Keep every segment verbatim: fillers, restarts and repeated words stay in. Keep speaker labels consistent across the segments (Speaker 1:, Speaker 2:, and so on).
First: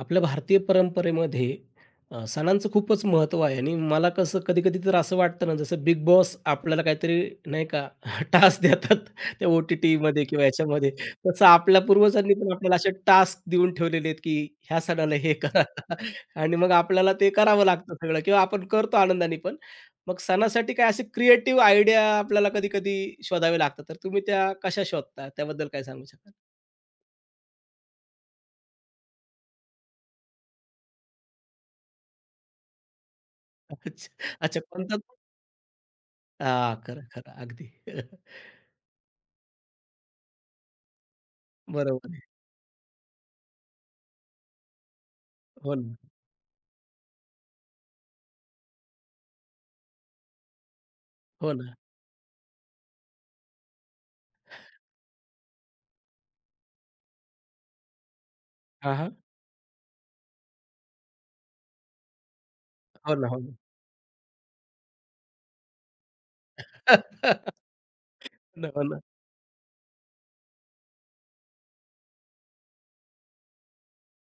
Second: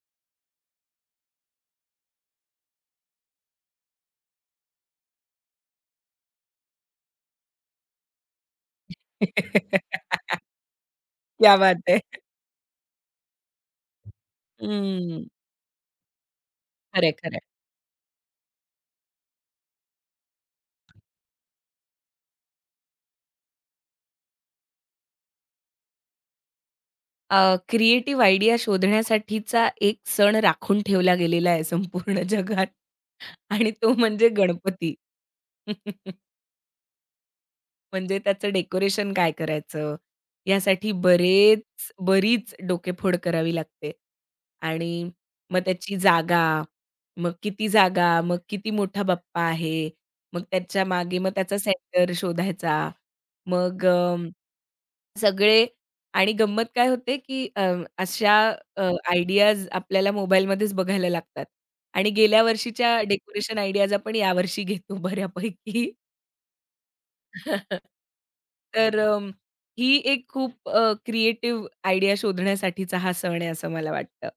Speaker 1: आपल्या भारतीय परंपरेमध्ये अ, सणांचं खूपच महत्त्व आहे आणि मला कसं कधी-कधी तर असं वाटतं ना, जसं बिग बॉस आपल्याला काहीतरी नाही का टास्क देतात त्या ओ-टी-टीमध्ये किंवा ह्याच्यामध्ये. तसं
Speaker 2: क्या बात
Speaker 1: आपल्या
Speaker 2: है!
Speaker 1: पूर्वजांनी पण आपल्याला असे टास्क देऊन ठेवलेले आहेत, की ह्या सणाला
Speaker 2: हं,
Speaker 1: हे करा आणि मग
Speaker 2: खरं आहे,
Speaker 1: आपल्याला ते
Speaker 2: खरं आहे.
Speaker 1: करावं लागतं सगळं किंवा आपण करतो आनंदाने पण. मग सणासाठी काय असे क्रिएटिव्ह आयडिया आपल्याला कधी-कधी शोधावे लागतात. तर तुम्ही त्या कशा शोधता? त्याबद्दल काय सांगू शकाल?
Speaker 2: अ, क्रिएटिव्ह आयडिया शोधण्यासाठीचा एक सण राखून ठेवला गेलेला आहे संपूर्ण जगात आणि तो
Speaker 1: अच्छा,
Speaker 2: म्हणजे
Speaker 1: अच्छा
Speaker 2: गणपती.
Speaker 1: कोणता हां, खरं, खरं. अगदी.
Speaker 2: म्हणजे त्याचं डेकोरेशन काय करायचं? यासाठी बरेच
Speaker 1: बरोबर आहे.
Speaker 2: बरीच डोकेफोड करावी लागते आणि मग
Speaker 1: हो
Speaker 2: त्याची
Speaker 1: ना,
Speaker 2: जागा, मग किती जागा, मग किती मोठा बाप्पा आहे, मग त्याच्या मागे मग
Speaker 1: हो
Speaker 2: त्याचा
Speaker 1: ना.
Speaker 2: सेंटर शोधायचा. मग सगळे आणि गंमत काय होते, की अ, अशा अ,
Speaker 1: हां, हां.
Speaker 2: आयडियाज आपल्याला मोबाईलमध्येच बघायला लागतात आणि गेल्या वर्षीच्या
Speaker 1: हो ना, हो ना.
Speaker 2: डेकोरेशन आयडियाज आपण यावर्षी घेतो बऱ्यापैकी.
Speaker 1: हो ना, हो
Speaker 2: तर
Speaker 1: ना,
Speaker 2: अ, ही एक खूप अ, क्रिएटिव्ह आयडिया शोधण्यासाठीचा हा सण आहे असं मला वाटतं.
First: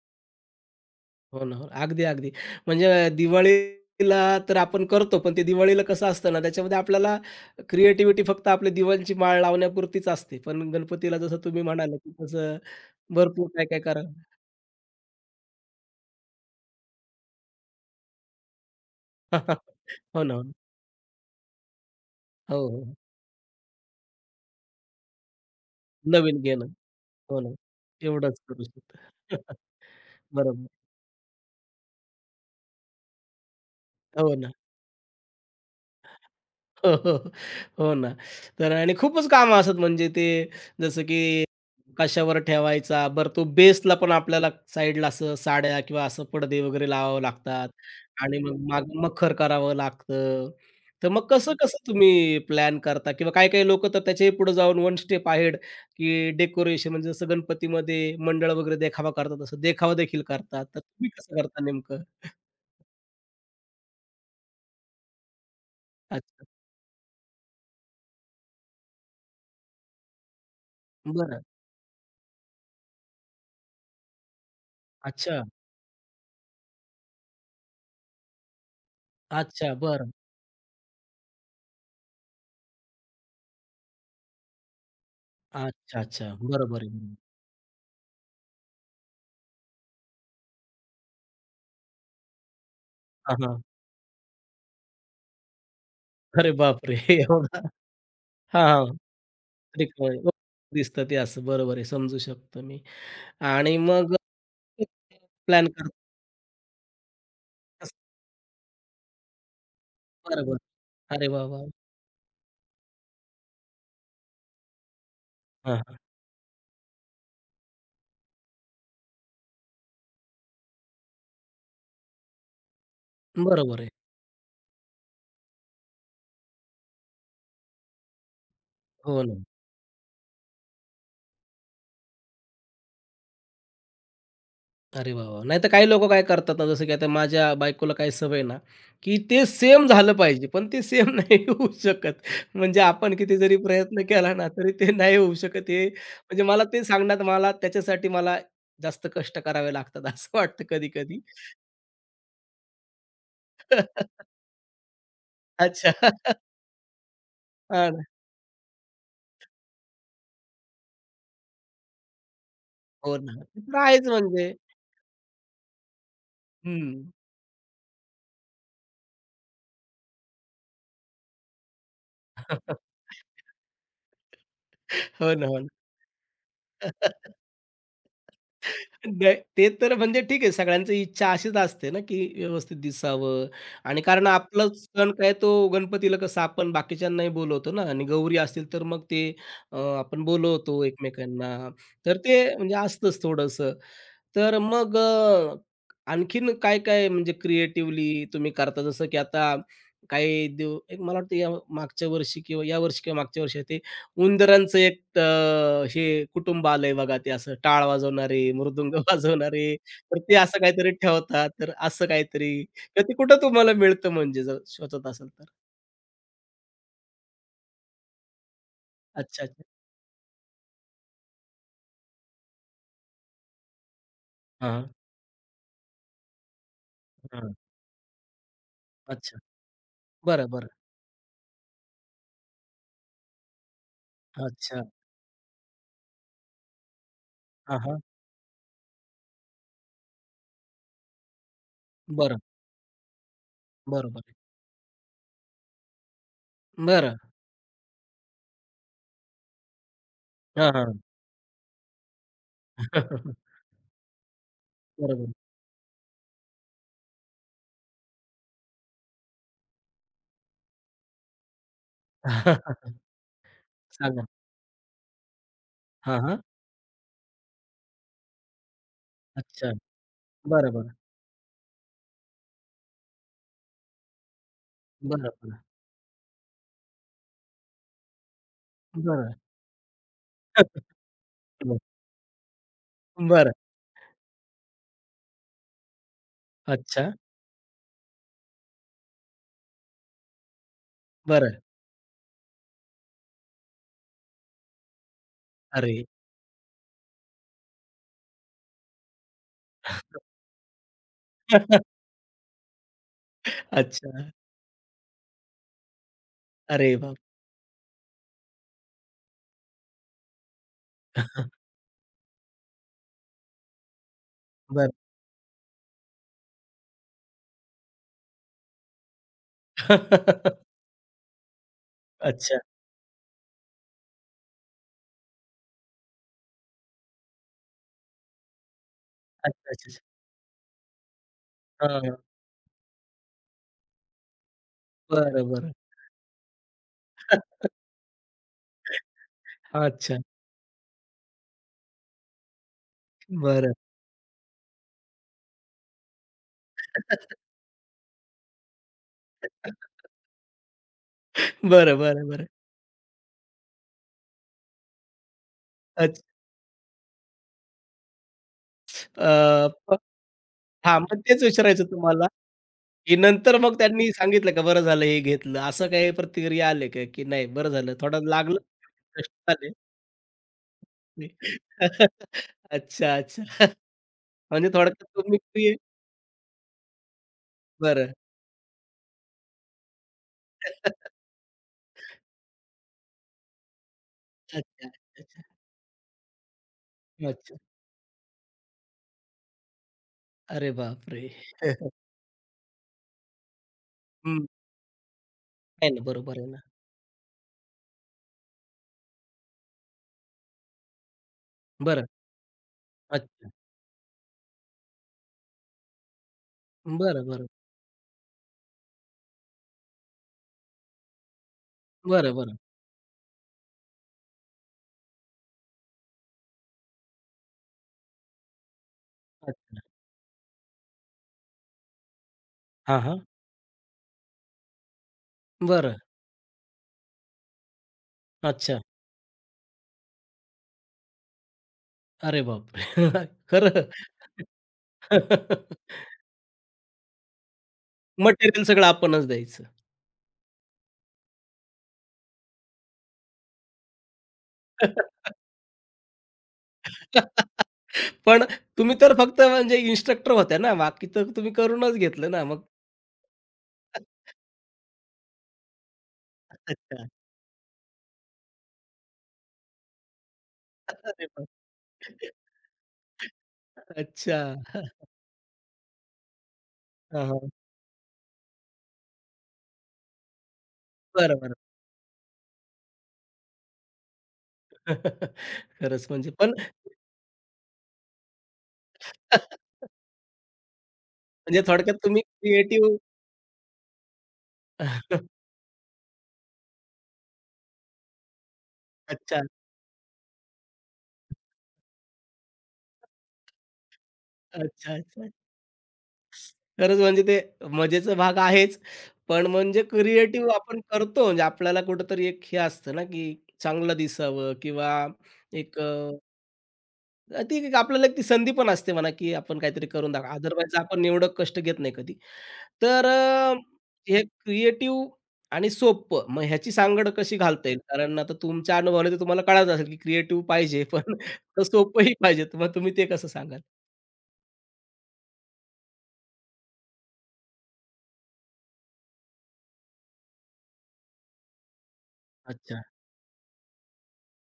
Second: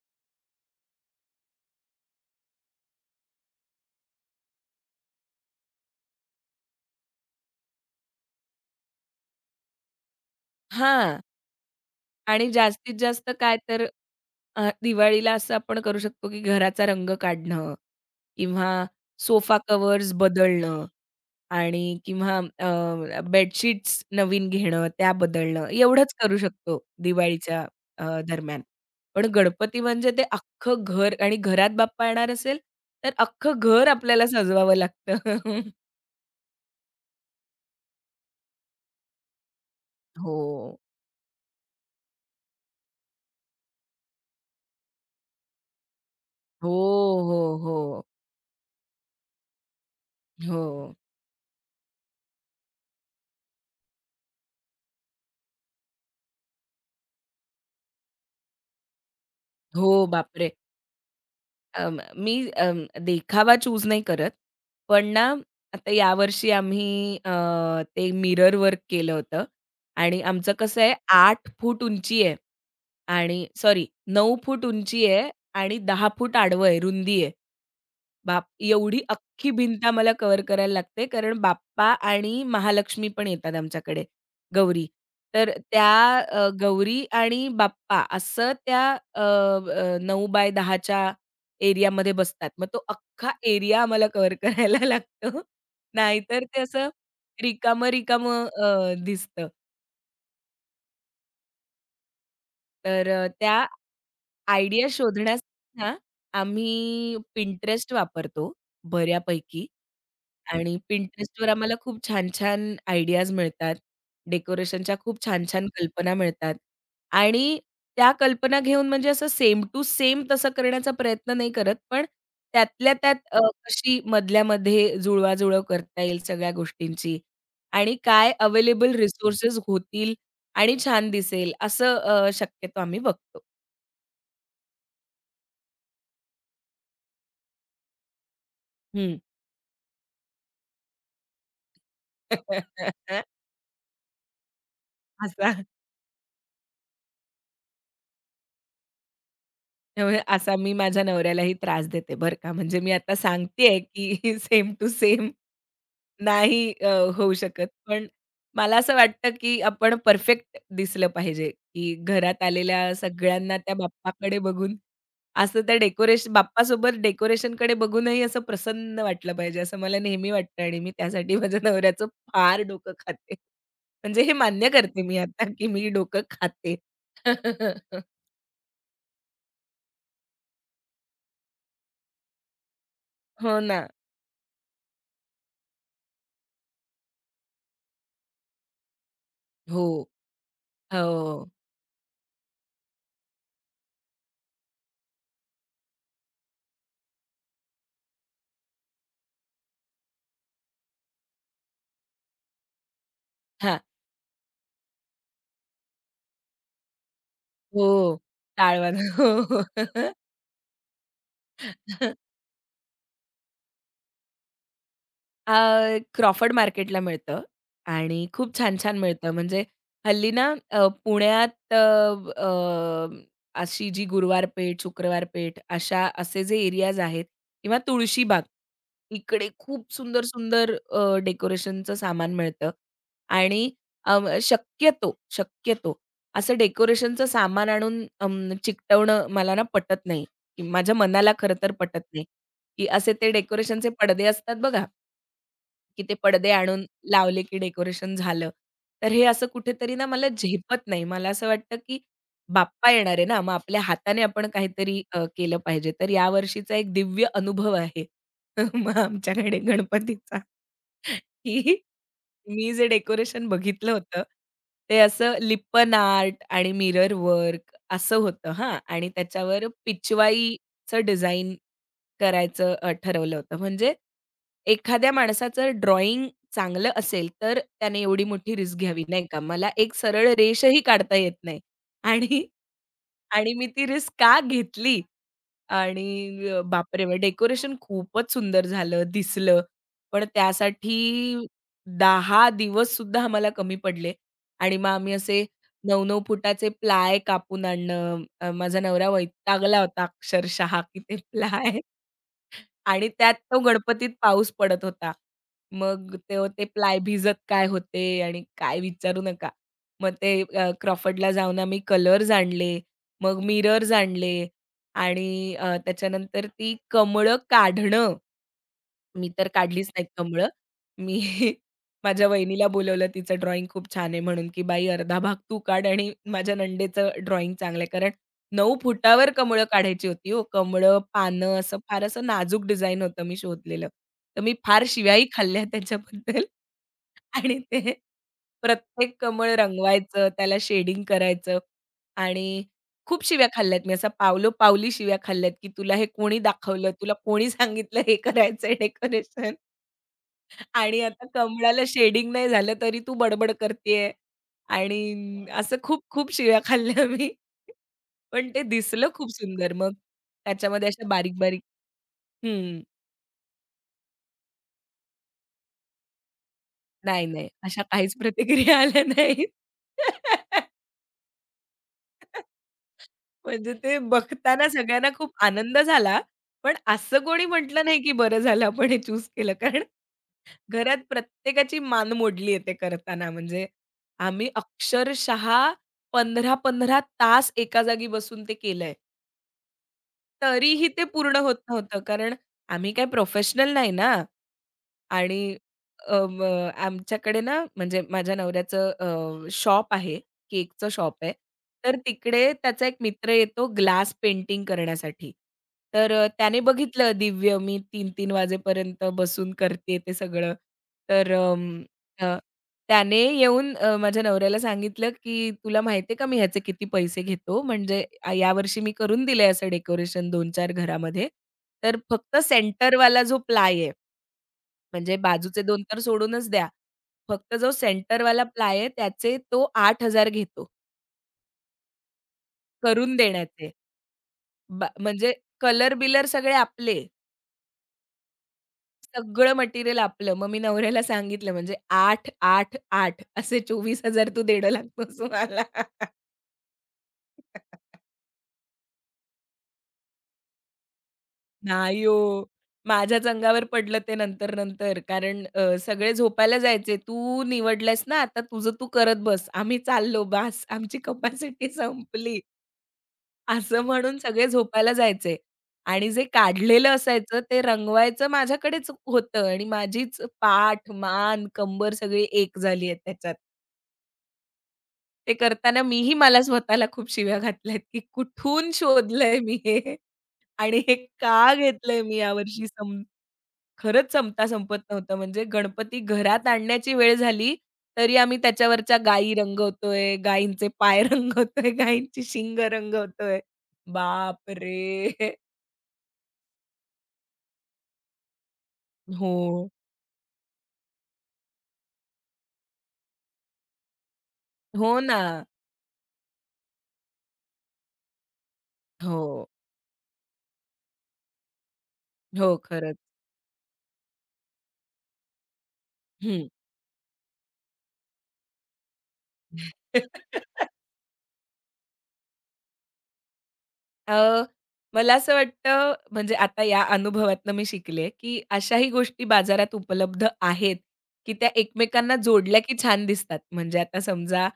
Speaker 1: हो ना. हो ना. अगदी, अगदी. म्हणजे दिवाळीला तर आपण करतो, पण ते दिवाळीला कसं असतं ना, त्याच्यामध्ये आपल्याला क्रिएटिव्हिटी फक्त आपली दिव्यांची माळ लावण्यापुरतीच असते. पण गणपतीला
Speaker 2: हां.
Speaker 1: जसं तुम्ही म्हणाले, की
Speaker 2: आणि
Speaker 1: तसं
Speaker 2: जास्तीत जास्त
Speaker 1: भरपूर
Speaker 2: काय
Speaker 1: काय-काय
Speaker 2: तर
Speaker 1: करा
Speaker 2: अ, दिवाळीला असं आपण करू शकतो, की घराचा रंग काढणं किंवा सोफा कव्हर्स
Speaker 1: हो ना, हो ना.
Speaker 2: बदलणं. आणि किंवा
Speaker 1: हो, हो.
Speaker 2: अ, बेडशीट्स नवीन घेणं, त्या बदलणं एवढंच करू
Speaker 1: नवीन घेणं.
Speaker 2: शकतो
Speaker 1: हो ना.
Speaker 2: दिवाळीच्या अ,
Speaker 1: एवढंच
Speaker 2: दरम्यान.
Speaker 1: करू शकतो.
Speaker 2: पण गणपती म्हणजे ते
Speaker 1: बरोबर.
Speaker 2: अख्खं घर आणि घरात बाप्पा येणार असेल, तर अख्खं घर आपल्याला
Speaker 1: हो ना.
Speaker 2: सजवावं लागतं.
Speaker 1: हो, हो, हो. हो ना. तर आणि खूपच कामं असतात म्हणजे ते
Speaker 2: हो.
Speaker 1: जसं की कशावर ठेवायचा, बरं तो बेसला पण आपल्याला साईडला असं साड्या किंवा असं पडदे
Speaker 2: हो,
Speaker 1: वगैरे लावावं
Speaker 2: हो,
Speaker 1: लागतात
Speaker 2: हो, हो.
Speaker 1: आणि मग मागून मखर करावं लागतं.
Speaker 2: हो.
Speaker 1: तर मग कसं-कसं तुम्ही प्लॅन करता किंवा काही-काही लोकं तर त्याच्याही पुढे जाऊन वन स्टेप अहेड की डेकोरेशन म्हणजे जसं गणपतीमध्ये मंडळ वगैरे देखावा करतात, तसं
Speaker 2: हो,
Speaker 1: देखावा देखील
Speaker 2: बापरे!
Speaker 1: करतात. तर तुम्ही कसं करता
Speaker 2: अं,
Speaker 1: नेमकं?
Speaker 2: मी अं, देखावा चूज नाही करत. पण ना, आता
Speaker 1: अच्छा.
Speaker 2: यावर्षी आम्ही अ, ते मिरर वर्क केलं होतं आणि आमचं कसं आहे
Speaker 1: बरं.
Speaker 2: आठ फूट उंची आहे आणि सॉरी नऊ फूट उंची आहे
Speaker 1: अच्छा.
Speaker 2: आणि दहा फूट आडवं आहे, रुंदी आहे. बाप एवढी अख्खी
Speaker 1: अच्छा.
Speaker 2: भिंत
Speaker 1: बरं.
Speaker 2: आम्हाला कव्हर करायला लागते. कारण बाप्पा आणि महालक्ष्मी पण येतात आमच्याकडे, गौरी. तर
Speaker 1: अच्छा,
Speaker 2: त्या
Speaker 1: अच्छा.
Speaker 2: अ,
Speaker 1: बरोबर आहे.
Speaker 2: गौरी
Speaker 1: बरोबर.
Speaker 2: आणि बाप्पा असं त्या अ, अ, नऊ बाय दहा च्या एरियामध्ये बसतात. मग तो अख्खा
Speaker 1: हां,
Speaker 2: एरिया आम्हाला कव्हर करायला लागतो. नाहीतर
Speaker 1: अरे
Speaker 2: ते असं
Speaker 1: बापरे! एवढा
Speaker 2: रिकामं-रिकामं अ,
Speaker 1: हां, हां.
Speaker 2: दिसतं.
Speaker 1: त्रिकोणी दिसतं ते असं. बरोबर आहे. समजू शकतो मी
Speaker 2: तर अ, त्या
Speaker 1: आणि मग
Speaker 2: आयडिया शोधण्यास
Speaker 1: प्लॅन
Speaker 2: ना
Speaker 1: करतात
Speaker 2: आम्ही Pinterest
Speaker 1: तसं.
Speaker 2: वापरतो बऱ्यापैकी.
Speaker 1: बरोबर.
Speaker 2: आणि
Speaker 1: अरे वाह,
Speaker 2: Pinterestवर
Speaker 1: वाह!
Speaker 2: आम्हाला खूप छान-छान आयडियाज मिळतात. डेकोरेशनच्या खूप छान-छान
Speaker 1: हां, हां.
Speaker 2: कल्पना मिळतात आणि त्या कल्पना घेऊन म्हणजे असं सेम टू सेम तसं करण्याचा प्रयत्न नाही करत, पण त्यातल्या त्यात अ,
Speaker 1: बरोबर आहे.
Speaker 2: कशी मधल्यामध्ये जुळवाजुळव करता येईल सगळ्या गोष्टींची आणि काय अवेलेबल
Speaker 1: हो
Speaker 2: रिसोर्सेस होतील आणि छान दिसेल असं अ, शक्यतो आम्ही बघतो.
Speaker 1: अरे वाह! वाह! नाहीतर काही लोकं काय करतात ना, जसं की आता माझ्या बायकोला काही सवय ना, की
Speaker 2: हं.
Speaker 1: ते सेम झालं पाहिजे, पण ते सेम नाही होऊ शकत. म्हणजे आपण किती जरी प्रयत्न केला ना, तरी ते नाही होऊ
Speaker 2: असा.
Speaker 1: शकत. हे म्हणजे मला ते सांगण्यात मला त्याच्यासाठी मला जास्त कष्ट करावे लागतात
Speaker 2: त्यामुळे
Speaker 1: असं
Speaker 2: असा
Speaker 1: वाटतं
Speaker 2: मी माझ्या
Speaker 1: कधी-कधी.
Speaker 2: नवऱ्यालाही त्रास देते बरं का. म्हणजे मी आता सांगतेय, की सेम टू सेम
Speaker 1: अच्छा.
Speaker 2: नाही अ, होऊ शकत.
Speaker 1: हां ना.
Speaker 2: पण मला असं वाटतं, की आपण परफेक्ट दिसलं पाहिजे, की घरात आलेल्या
Speaker 1: हो ना.
Speaker 2: सगळ्यांना
Speaker 1: ते
Speaker 2: त्या
Speaker 1: तर आहेच
Speaker 2: बाप्पाकडे
Speaker 1: म्हणजे.
Speaker 2: बघून असं त्या डेकोरेशन बाप्पासोबत
Speaker 1: हं.
Speaker 2: डेकोरेशनकडे बघूनही असं प्रसन्न वाटलं पाहिजे, असं मला नेहमी वाटतं आणि मी त्यासाठी माझ्या नवऱ्याचं फार डोकं खाते. म्हणजे हे मान्य करते मी
Speaker 1: हो
Speaker 2: आता,
Speaker 1: ना, हो ना.
Speaker 2: की मी डोकं खाते.
Speaker 1: नाही, ते तर म्हणजे ठीक आहे, सगळ्यांची इच्छा अशीच असते ना, की व्यवस्थित दिसावं
Speaker 2: हो ना.
Speaker 1: आणि कारण आपला सण काय तो गणपतीला कसं आपण बाकीच्यांनाही बोलवतो ना आणि गौरी असतील तर मग ते अ,
Speaker 2: हो.
Speaker 1: आपण बोलवतो
Speaker 2: हो.
Speaker 1: एकमेकांना. तर ते म्हणजे असतंच थोडंसं. तर मग अ, आणखीन काय-काय म्हणजे क्रिएटिव्हली तुम्ही करता? जसं की आता काही दिव एक मला वाटतं या मागच्या वर्षी किंवा या वर्षी किंवा मागच्या वर्षी
Speaker 2: हां.
Speaker 1: ते उंदरांचं एक अ, हे कुटुंब आलंय बघा, ते असं टाळ
Speaker 2: हो.
Speaker 1: वाजवणारे, मृदुंग
Speaker 2: टाळवाण. हो,
Speaker 1: वाजवणारे, तर ते असं काहीतरी ठेवतात. तर असं
Speaker 2: हो.
Speaker 1: काहीतरी तर ते कुठं तुम्हाला मिळतं म्हणजे जर शोधत असाल तर?
Speaker 2: अ, क्रॉफर्ड मार्केटला मिळतं आणि खूप छान-छान मिळतं.
Speaker 1: अच्छा,
Speaker 2: म्हणजे
Speaker 1: अच्छा.
Speaker 2: हल्ली ना अ, पुण्यात अ, अ, अशी जी गुरुवार
Speaker 1: हां,
Speaker 2: पेठ,
Speaker 1: हां.
Speaker 2: शुक्रवार पेठ अशा असे जे एरियाज आहेत किंवा तुळशीबाग,
Speaker 1: अच्छा.
Speaker 2: इकडे खूप
Speaker 1: बरं, बरं.
Speaker 2: सुंदर-सुंदर अ, डेकोरेशनचं सामान मिळतं आणि अं,
Speaker 1: अच्छा.
Speaker 2: शक्यतो, शक्यतो असं डेकोरेशनचं सामान
Speaker 1: हां, हां.
Speaker 2: आणून अं, चिकटवणं मला ना पटत नाही. माझ्या मनाला खरं तर पटत नाही.
Speaker 1: बरं.
Speaker 2: की असे ते डेकोरेशनचे
Speaker 1: बरोबर
Speaker 2: पडदे असतात बघा. की ते पडदे आणून
Speaker 1: बरं.
Speaker 2: लावले की डेकोरेशन झालं. तर हे असं कुठेतरी ना मला
Speaker 1: हां,
Speaker 2: झेपत
Speaker 1: हां.
Speaker 2: नाही. मला असं वाटतं की बाप्पा येणार आहे ना, मग आपल्या हाताने आपण काहीतरी अ,
Speaker 1: बरोबर.
Speaker 2: केलं पाहिजे. तर यावर्षीचा एक दिव्य अनुभव आहे मग आमच्याकडे गणपतीचा. की मी जे डेकोरेशन बघितलं होतं,
Speaker 1: सांगा.
Speaker 2: ते असं लिप्पन
Speaker 1: हां, हां.
Speaker 2: आर्ट आणि मिरर वर्क असं होतं हां. आणि त्याच्यावर
Speaker 1: अच्छा. बरं, बरं.
Speaker 2: पिचवाईचं डिझाइन करायचं अ, ठरवलं होतं. म्हणजे एखाद्या
Speaker 1: बरं, बरं.
Speaker 2: माणसाचं ड्रॉइंग चांगलं असेल, तर त्याने एवढी मोठी रिस्क घ्यावी, नाही
Speaker 1: बरं.
Speaker 2: का? मला एक सरळ रेषही काढता येत नाही आणि
Speaker 1: बरं.
Speaker 2: आणि मी ती रिस्क का घेतली आणि अ, बापरे!
Speaker 1: अच्छा.
Speaker 2: म्हणजे डेकोरेशन खूपच सुंदर झालं, दिसलं. पण त्यासाठी
Speaker 1: बरं.
Speaker 2: दहा दिवससुद्धा आम्हाला कमी पडले आणि मग आम्ही असे
Speaker 1: अरे!
Speaker 2: नऊ नऊ फुटाचे प्लाय कापून आणणं. अ, माझा नवरा वैतागला होता अक्षरशः की ते प्लाय आणि त्यात तो गणपतीत
Speaker 1: अच्छा.
Speaker 2: पाऊस पडत होता. मग ते ते
Speaker 1: अरे
Speaker 2: प्लाय
Speaker 1: बाप!
Speaker 2: भिजत काय होते आणि काय विचारू नका. मग ते अ, Crawfordला जाऊन आम्ही कलर्स आणले, मग मिरर्स आणले
Speaker 1: बरं.
Speaker 2: आणि अ, त्याच्यानंतर ती कमळं काढणं मी तर काढलीच नाहीत कमळं. मी माझ्या
Speaker 1: अच्छा.
Speaker 2: वहिनीला बोलवलं तिचं ड्रॉइंग खूप छान आहे म्हणून, की "बाई अर्धा भाग तू काढ आणि माझ्या नणंदेचं ड्रॉइंग चांगलं आहे." कारण नऊ फुटावर कमळं
Speaker 1: अच्छा, अच्छा, अच्छा.
Speaker 2: काढायची होती हो. कमळं, पानं असं फार
Speaker 1: हां.
Speaker 2: असं नाजूक डिझाइन होतं मी शोधलेलं. तर मी फार शिव्याही
Speaker 1: बरं,
Speaker 2: खाल्ल्या
Speaker 1: बरं.
Speaker 2: त्याच्याबद्दल आणि ते प्रत्येक कमळ
Speaker 1: अच्छा.
Speaker 2: रंगवायचं, त्याला शेडिंग करायचं आणि खूप शिव्या
Speaker 1: बरं.
Speaker 2: खाल्ल्यात मी, असा पावलोपावली शिव्या खाल्ल्यात, की तुला हे कोणी दाखवलं? तुला कोणी सांगितलं हे करायचंय डेकोरेशन? आणि आता कमळाला
Speaker 1: बरं, बरं,
Speaker 2: शेडिंग
Speaker 1: बरं.
Speaker 2: नाही झालं तरी तू बडबड करतीये. आणि असं
Speaker 1: अच्छा.
Speaker 2: खूप-खूप शिव्या खाल्ल्या मी. पण ते दिसलं
Speaker 1: अ,
Speaker 2: खूप सुंदर. मग
Speaker 1: प
Speaker 2: त्याच्यामध्ये
Speaker 1: हां,
Speaker 2: अशा
Speaker 1: मग तेच
Speaker 2: बारीक-बारीक
Speaker 1: विचारायचं तुम्हाला,
Speaker 2: हं.
Speaker 1: की नंतर मग त्यांनी सांगितलं का, "बरं झालं हे घेतलं." असं काही प्रतिक्रिया आले का, की
Speaker 2: नाही,
Speaker 1: नाही
Speaker 2: नाही.
Speaker 1: बरं
Speaker 2: अशा
Speaker 1: झालं
Speaker 2: काहीच
Speaker 1: थोडं लागलं,
Speaker 2: प्रतिक्रिया आल्या नाहीत.
Speaker 1: कष्ट आले. अच्छा, अच्छा.
Speaker 2: म्हणजे ते बघताना
Speaker 1: म्हणजे थोडक्यात
Speaker 2: सगळ्यांना खूप
Speaker 1: तुम्ही फ्री
Speaker 2: आनंद झाला. पण असं कोणी म्हटलं नाही, की
Speaker 1: बरं.
Speaker 2: बरं झालं आपण हे चूज केलं कारण घरात प्रत्येकाची मान मोडली आहे ते करताना. म्हणजे आम्ही
Speaker 1: अच्छा, अच्छा, अच्छा.
Speaker 2: अक्षरशः पंधरा पंधरा तास
Speaker 1: अच्छा.
Speaker 2: एका जागी बसून ते केलंय.
Speaker 1: अरे
Speaker 2: तरीही ते
Speaker 1: बापरे!
Speaker 2: पूर्ण होत नव्हतं. कारण आम्ही काही प्रोफेशनल नाही ना.
Speaker 1: हं.
Speaker 2: आणि
Speaker 1: आहे ना,
Speaker 2: अ,
Speaker 1: बरोबर
Speaker 2: म
Speaker 1: आहे ना.
Speaker 2: आमच्याकडे ना म्हणजे माझ्या नवऱ्याचं शॉप आहे, केकचं शॉप आहे. तर
Speaker 1: बरं.
Speaker 2: तिकडे त्याचा एक मित्र
Speaker 1: अच्छा.
Speaker 2: येतो ग्लास पेंटिंग करण्यासाठी. तर अ, त्याने बघितलं
Speaker 1: बरं, बरं.
Speaker 2: दिव्य मी तीन 3 वाजेपर्यंत बसून करते ते सगळं. तर अं,
Speaker 1: बरं,
Speaker 2: अ,
Speaker 1: बरं.
Speaker 2: त्याने येऊन अ, माझ्या नवऱ्याला सांगितलं, की "तुला माहिती का मी ह्याचे किती पैसे घेतो? म्हणजे अ, यावर्षी मी करून दिलंय असं
Speaker 1: अच्छा.
Speaker 2: डेकोरेशन दोन चार घरामध्ये. तर फक्त
Speaker 1: हां, हां.
Speaker 2: सेंटरवाला जो प्लाय आहे" म्हणजे बाजूचे दोन
Speaker 1: बरं.
Speaker 2: तर सोडूनच द्या. फक्त जो सेंटरवाला प्लाय
Speaker 1: अच्छा.
Speaker 2: आहे त्याचे तो आठ हजार घेतो
Speaker 1: अरे बापरे!
Speaker 2: करून देण्याचे.
Speaker 1: खरं?
Speaker 2: बा म्हणजे कलर-बिलर सगळे आपले.
Speaker 1: मटेरियल सगळं आपणच
Speaker 2: सगळं
Speaker 1: द्यायचं.
Speaker 2: मटेरियल आपलं. मग मी नवऱ्याला सांगितलं म्हणजे आठ, आठ, आठ, असे चोवीस हजार तू देणं लागतोस मला.
Speaker 1: पण तुम्ही तर फक्त म्हणजे इन्स्ट्रक्टर होत्या ना, बाकी तर तुम्ही करूनच
Speaker 2: नाही
Speaker 1: घेतलं
Speaker 2: हो.
Speaker 1: ना मग.
Speaker 2: माझ्याच अंगावर पडलं ते नंतर-नंतर. कारण अ, सगळे झोपायला जायचे. तू निवडलंस ना आता तुझं तू करत बस. आम्ही चाललो बास. आमची
Speaker 1: अरे
Speaker 2: कपॅसिटी
Speaker 1: बापरे!
Speaker 2: संपली. असं म्हणून
Speaker 1: अच्छा.
Speaker 2: सगळे झोपायला जायचे आणि जे काढलेलं
Speaker 1: हां,
Speaker 2: असायचं
Speaker 1: हां.
Speaker 2: ते रंगवायचं माझ्याकडेच होतं आणि माझीच पाठ,
Speaker 1: बरं,
Speaker 2: मान,
Speaker 1: बरं.
Speaker 2: कंबर सगळी एक झाली आहे त्याच्यात. ते करताना
Speaker 1: खरंच
Speaker 2: मीही
Speaker 1: म्हणजे
Speaker 2: मला
Speaker 1: पण
Speaker 2: स्वतःला खूप शिव्या घातल्यात, की कुठून शोधलंय मी हे आणि हे का
Speaker 1: म्हणजे थोडक्यात
Speaker 2: घेतलंय मी
Speaker 1: तुम्ही
Speaker 2: यावर्षी
Speaker 1: क्रिएटिव्ह
Speaker 2: सम खरंच संपता संपत नव्हतं. म्हणजे गणपती घरात आणण्याची वेळ झाली, तरी आम्ही त्याच्यावरच्या गायी
Speaker 1: अच्छा,
Speaker 2: रंगवतोय, गायींचे पाय रंगवतोय, गायींची शिंग रंगवतोय.
Speaker 1: अच्छा, अच्छा.
Speaker 2: बापरे!
Speaker 1: खरंच म्हणजे ते मजेचा भाग आहेच, पण
Speaker 2: हो.
Speaker 1: म्हणजे क्रिएटिव्ह आपण करतो म्हणजे आपल्याला कुठेतरी एक हे असतं ना, की चांगलं दिसावं किंवा
Speaker 2: हो ना.
Speaker 1: एक अ, ती एक आपल्याला एक ती संधी पण असते म्हणा, की
Speaker 2: हो.
Speaker 1: आपण काहीतरी करून दाखवा. अदरवाईज आपण एवढं कष्ट घेत नाही कधी.
Speaker 2: हो, खरंच.
Speaker 1: तर अ, हे क्रिएटिव्ह आणि सोपं मग
Speaker 2: हं.
Speaker 1: ह्याची सांगड कशी घालता येईल? कारण आता तुमच्या अनुभवाने तर तुम्हाला कळालं असेल, की क्रिएटिव्ह पाहिजे पण सोपंही पाहिजे. तर मग तुम्ही ते कसं सांगाल?
Speaker 2: अ, मला असं वाटतं म्हणजे आता या अनुभवातनं मी शिकले, की अशाही गोष्टी बाजारात उपलब्ध आहेत, की त्या एकमेकांना जोडल्या की
Speaker 1: अच्छा.
Speaker 2: छान दिसतात. म्हणजे आता समजा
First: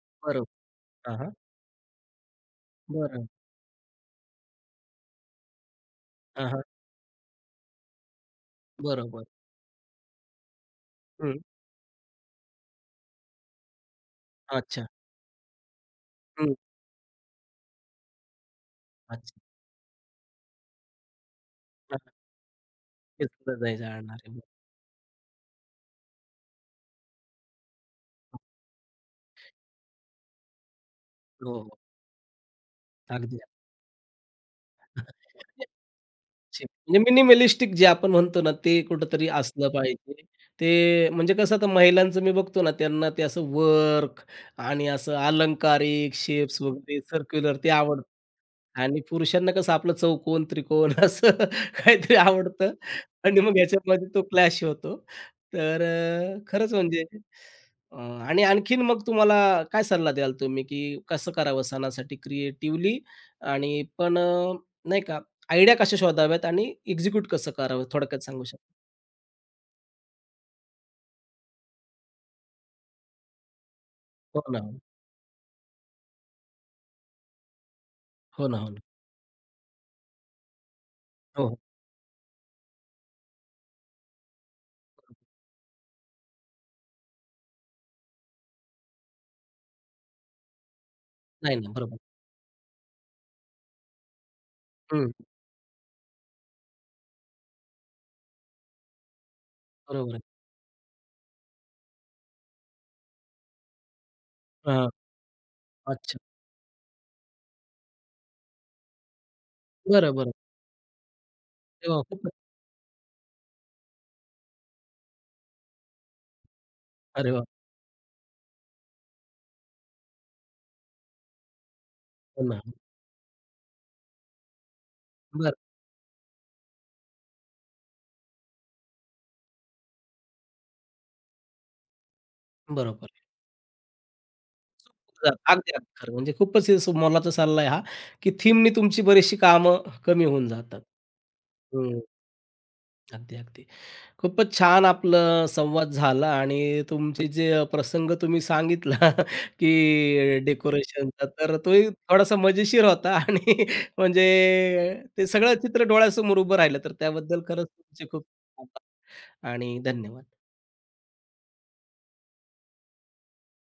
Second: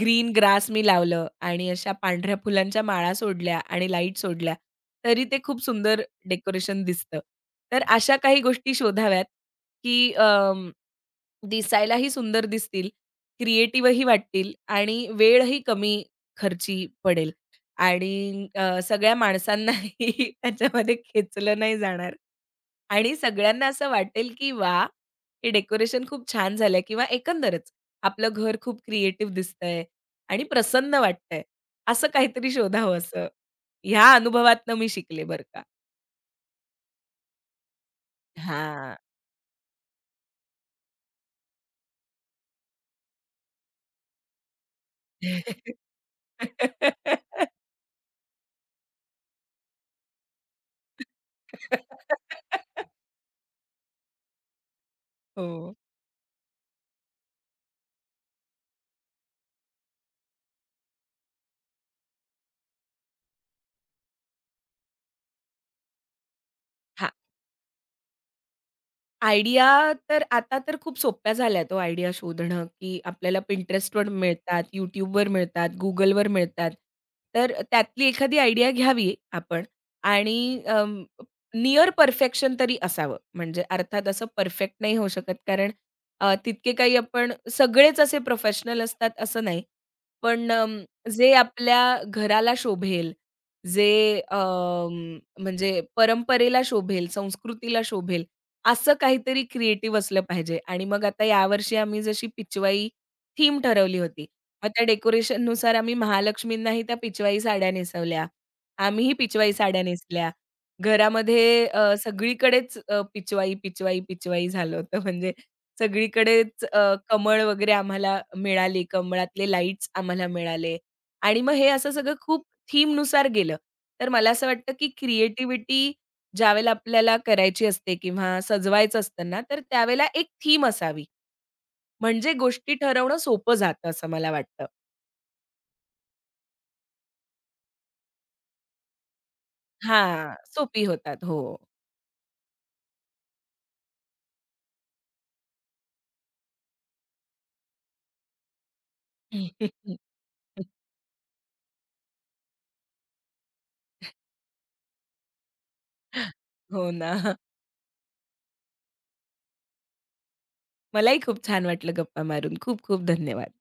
Speaker 2: ग्रीन
Speaker 1: बरोबर.
Speaker 2: ग्रास मी लावलं आणि अशा पांढऱ्या फुलांच्या माळा
Speaker 1: बरं.
Speaker 2: सोडल्या आणि लाईट सोडल्या, तरी ते खूप सुंदर
Speaker 1: हां, हां.
Speaker 2: डेकोरेशन दिसतं. तर अशा काही गोष्टी शोधाव्यात,
Speaker 1: बरोबर.
Speaker 2: की
Speaker 1: हं.
Speaker 2: दिसायलाही सुंदर दिसतील, क्रिएटिव्हही वाटतील
Speaker 1: अच्छा.
Speaker 2: आणि वेळही कमी
Speaker 1: हं.
Speaker 2: खर्ची पडेल आणि अ, सगळ्या
Speaker 1: अच्छा.
Speaker 2: माणसांनाही त्याच्यामध्ये खेचलं नाही
Speaker 1: हां,
Speaker 2: जाणार आणि
Speaker 1: नक्कीच पुढे
Speaker 2: सगळ्यांना
Speaker 1: नाही
Speaker 2: असं
Speaker 1: जाणार
Speaker 2: वाटेल,
Speaker 1: आहे.
Speaker 2: की वा, हे डेकोरेशन खूप छान झालंय" किंवा एकंदरच आपलं घर खूप क्रिएटिव्ह दिसतंय आणि प्रसन्न वाटतंय.
Speaker 1: हो, हो.
Speaker 2: असं काहीतरी शोधावं असं.
Speaker 1: अगदी.
Speaker 2: ह्या अनुभवातनं मी शिकले बरं का.
Speaker 1: अच्छा. म्हणजे मिनिमलिस्टिक जे आपण म्हणतो ना, ते
Speaker 2: हां.
Speaker 1: कुठेतरी असलं पाहिजे. ते म्हणजे कसं आता महिलांचं मी बघतो ना, त्यांना ते असं वर्क आणि असं अलंकारिक शेप्स वगैरे सर्क्युलर ते आवडतं. आणि पुरुषांना कसं आपलं चौकोन, त्रिकोण असं काहीतरी आवडतं आणि मग ह्याच्यामध्ये तो क्लॅश होतो.
Speaker 2: हो.
Speaker 1: तर अ, खरंच म्हणजे अ, आणि आणखीन मग तुम्हाला काय सल्ला द्याल तुम्ही, की कसं करावं सणासाठी क्रिएटिव्हली आणि पण अ, नाही का आयडिया कशा शोधाव्यात आणि
Speaker 2: हां.
Speaker 1: एक्झिक्यूट कसं करावं थोडक्यात सांगू शकता?
Speaker 2: आयडिया तर आता तर खूप सोप्या झाल्यात तो आयडिया शोधणं, की आपल्याला Pinterestवर
Speaker 1: हो ना,
Speaker 2: मिळतात, YouTubeवर मिळतात, Googleवर मिळतात. तर त्यातली एखादी
Speaker 1: हो ना, हो
Speaker 2: आयडिया
Speaker 1: ना.
Speaker 2: घ्यावी आपण आणि अं,
Speaker 1: हो, हो.
Speaker 2: निअर परफेक्शन तरी असावं. म्हणजे अर्थात असं परफेक्ट नाही होऊ शकत कारण अ, तितके काही आपण सगळेच असे प्रोफेशनल असतात असं नाही. पण अं, जे
Speaker 1: नाही ना,
Speaker 2: आपल्या
Speaker 1: बरोबर.
Speaker 2: घराला शोभेल, जे
Speaker 1: हं,
Speaker 2: अं, म्हणजे परंपरेला शोभेल, संस्कृतीला शोभेल असं काहीतरी क्रिएटिव्ह
Speaker 1: बरोबर
Speaker 2: असलं
Speaker 1: आहे.
Speaker 2: पाहिजे आणि मग आता यावर्षी आम्ही जशी पिचवाई थीम ठरवली होती. मग त्या
Speaker 1: हां,
Speaker 2: डेकोरेशन नुसार आम्ही
Speaker 1: अच्छा.
Speaker 2: महालक्ष्मींनाही त्या पिचवाई साड्या नेसवल्या. आम्हीही पिचवाई साड्या
Speaker 1: बरं,
Speaker 2: नेसल्या.
Speaker 1: बरं.
Speaker 2: घरामध्ये
Speaker 1: अरे
Speaker 2: अ,
Speaker 1: वाह! खूपच.
Speaker 2: सगळीकडेच अ, पिचवाई, पिचवाई, पिचवाई झालं होतं. म्हणजे सगळीकडेच अ,
Speaker 1: अरे
Speaker 2: कमळ
Speaker 1: वाह!
Speaker 2: वगैरे आम्हाला मिळाली. कमळातले लाईट्स आम्हाला मिळाले आणि मग हे असं सगळं खूप
Speaker 1: हो ना. हो.
Speaker 2: थीमनुसार गेलं. तर मला असं वाटतं की
Speaker 1: बरं,
Speaker 2: क्रिएटिव्हिटी ज्यावेळेला आपल्याला करायची असते किंवा सजवायचं असतं ना, तर त्यावेळेला एक थीम असावी. म्हणजे गोष्टी
Speaker 1: बरोबर.
Speaker 2: ठरवणं सोपं जातं असं मला वाटतं.
Speaker 1: अगदी, अगदी खरं. म्हणजे खूपच हे सु- मोलाचा सल्ला आहे हा, की थीमनी तुमची बरीचशी कामं कमी
Speaker 2: हां,
Speaker 1: होऊन जातात.
Speaker 2: सोपी होतात. हो.
Speaker 1: हं. अगदी, अगदी. खूपच छान आपलं संवाद झाला आणि तुमचे जे प्रसंग तुम्ही सांगितला, की डेकोरेशनचा तर तोही थोडासा मजेशीर होता आणि म्हणजे ते सगळं चित्र डोळ्यासमोर उभं राहिलं.
Speaker 2: हो
Speaker 1: तर
Speaker 2: ना.
Speaker 1: त्याबद्दल खरंच तुमचे खूप आभार आणि धन्यवाद.
Speaker 2: मलाही खूप छान वाटलं गप्पा मारून. खूप खूप धन्यवाद.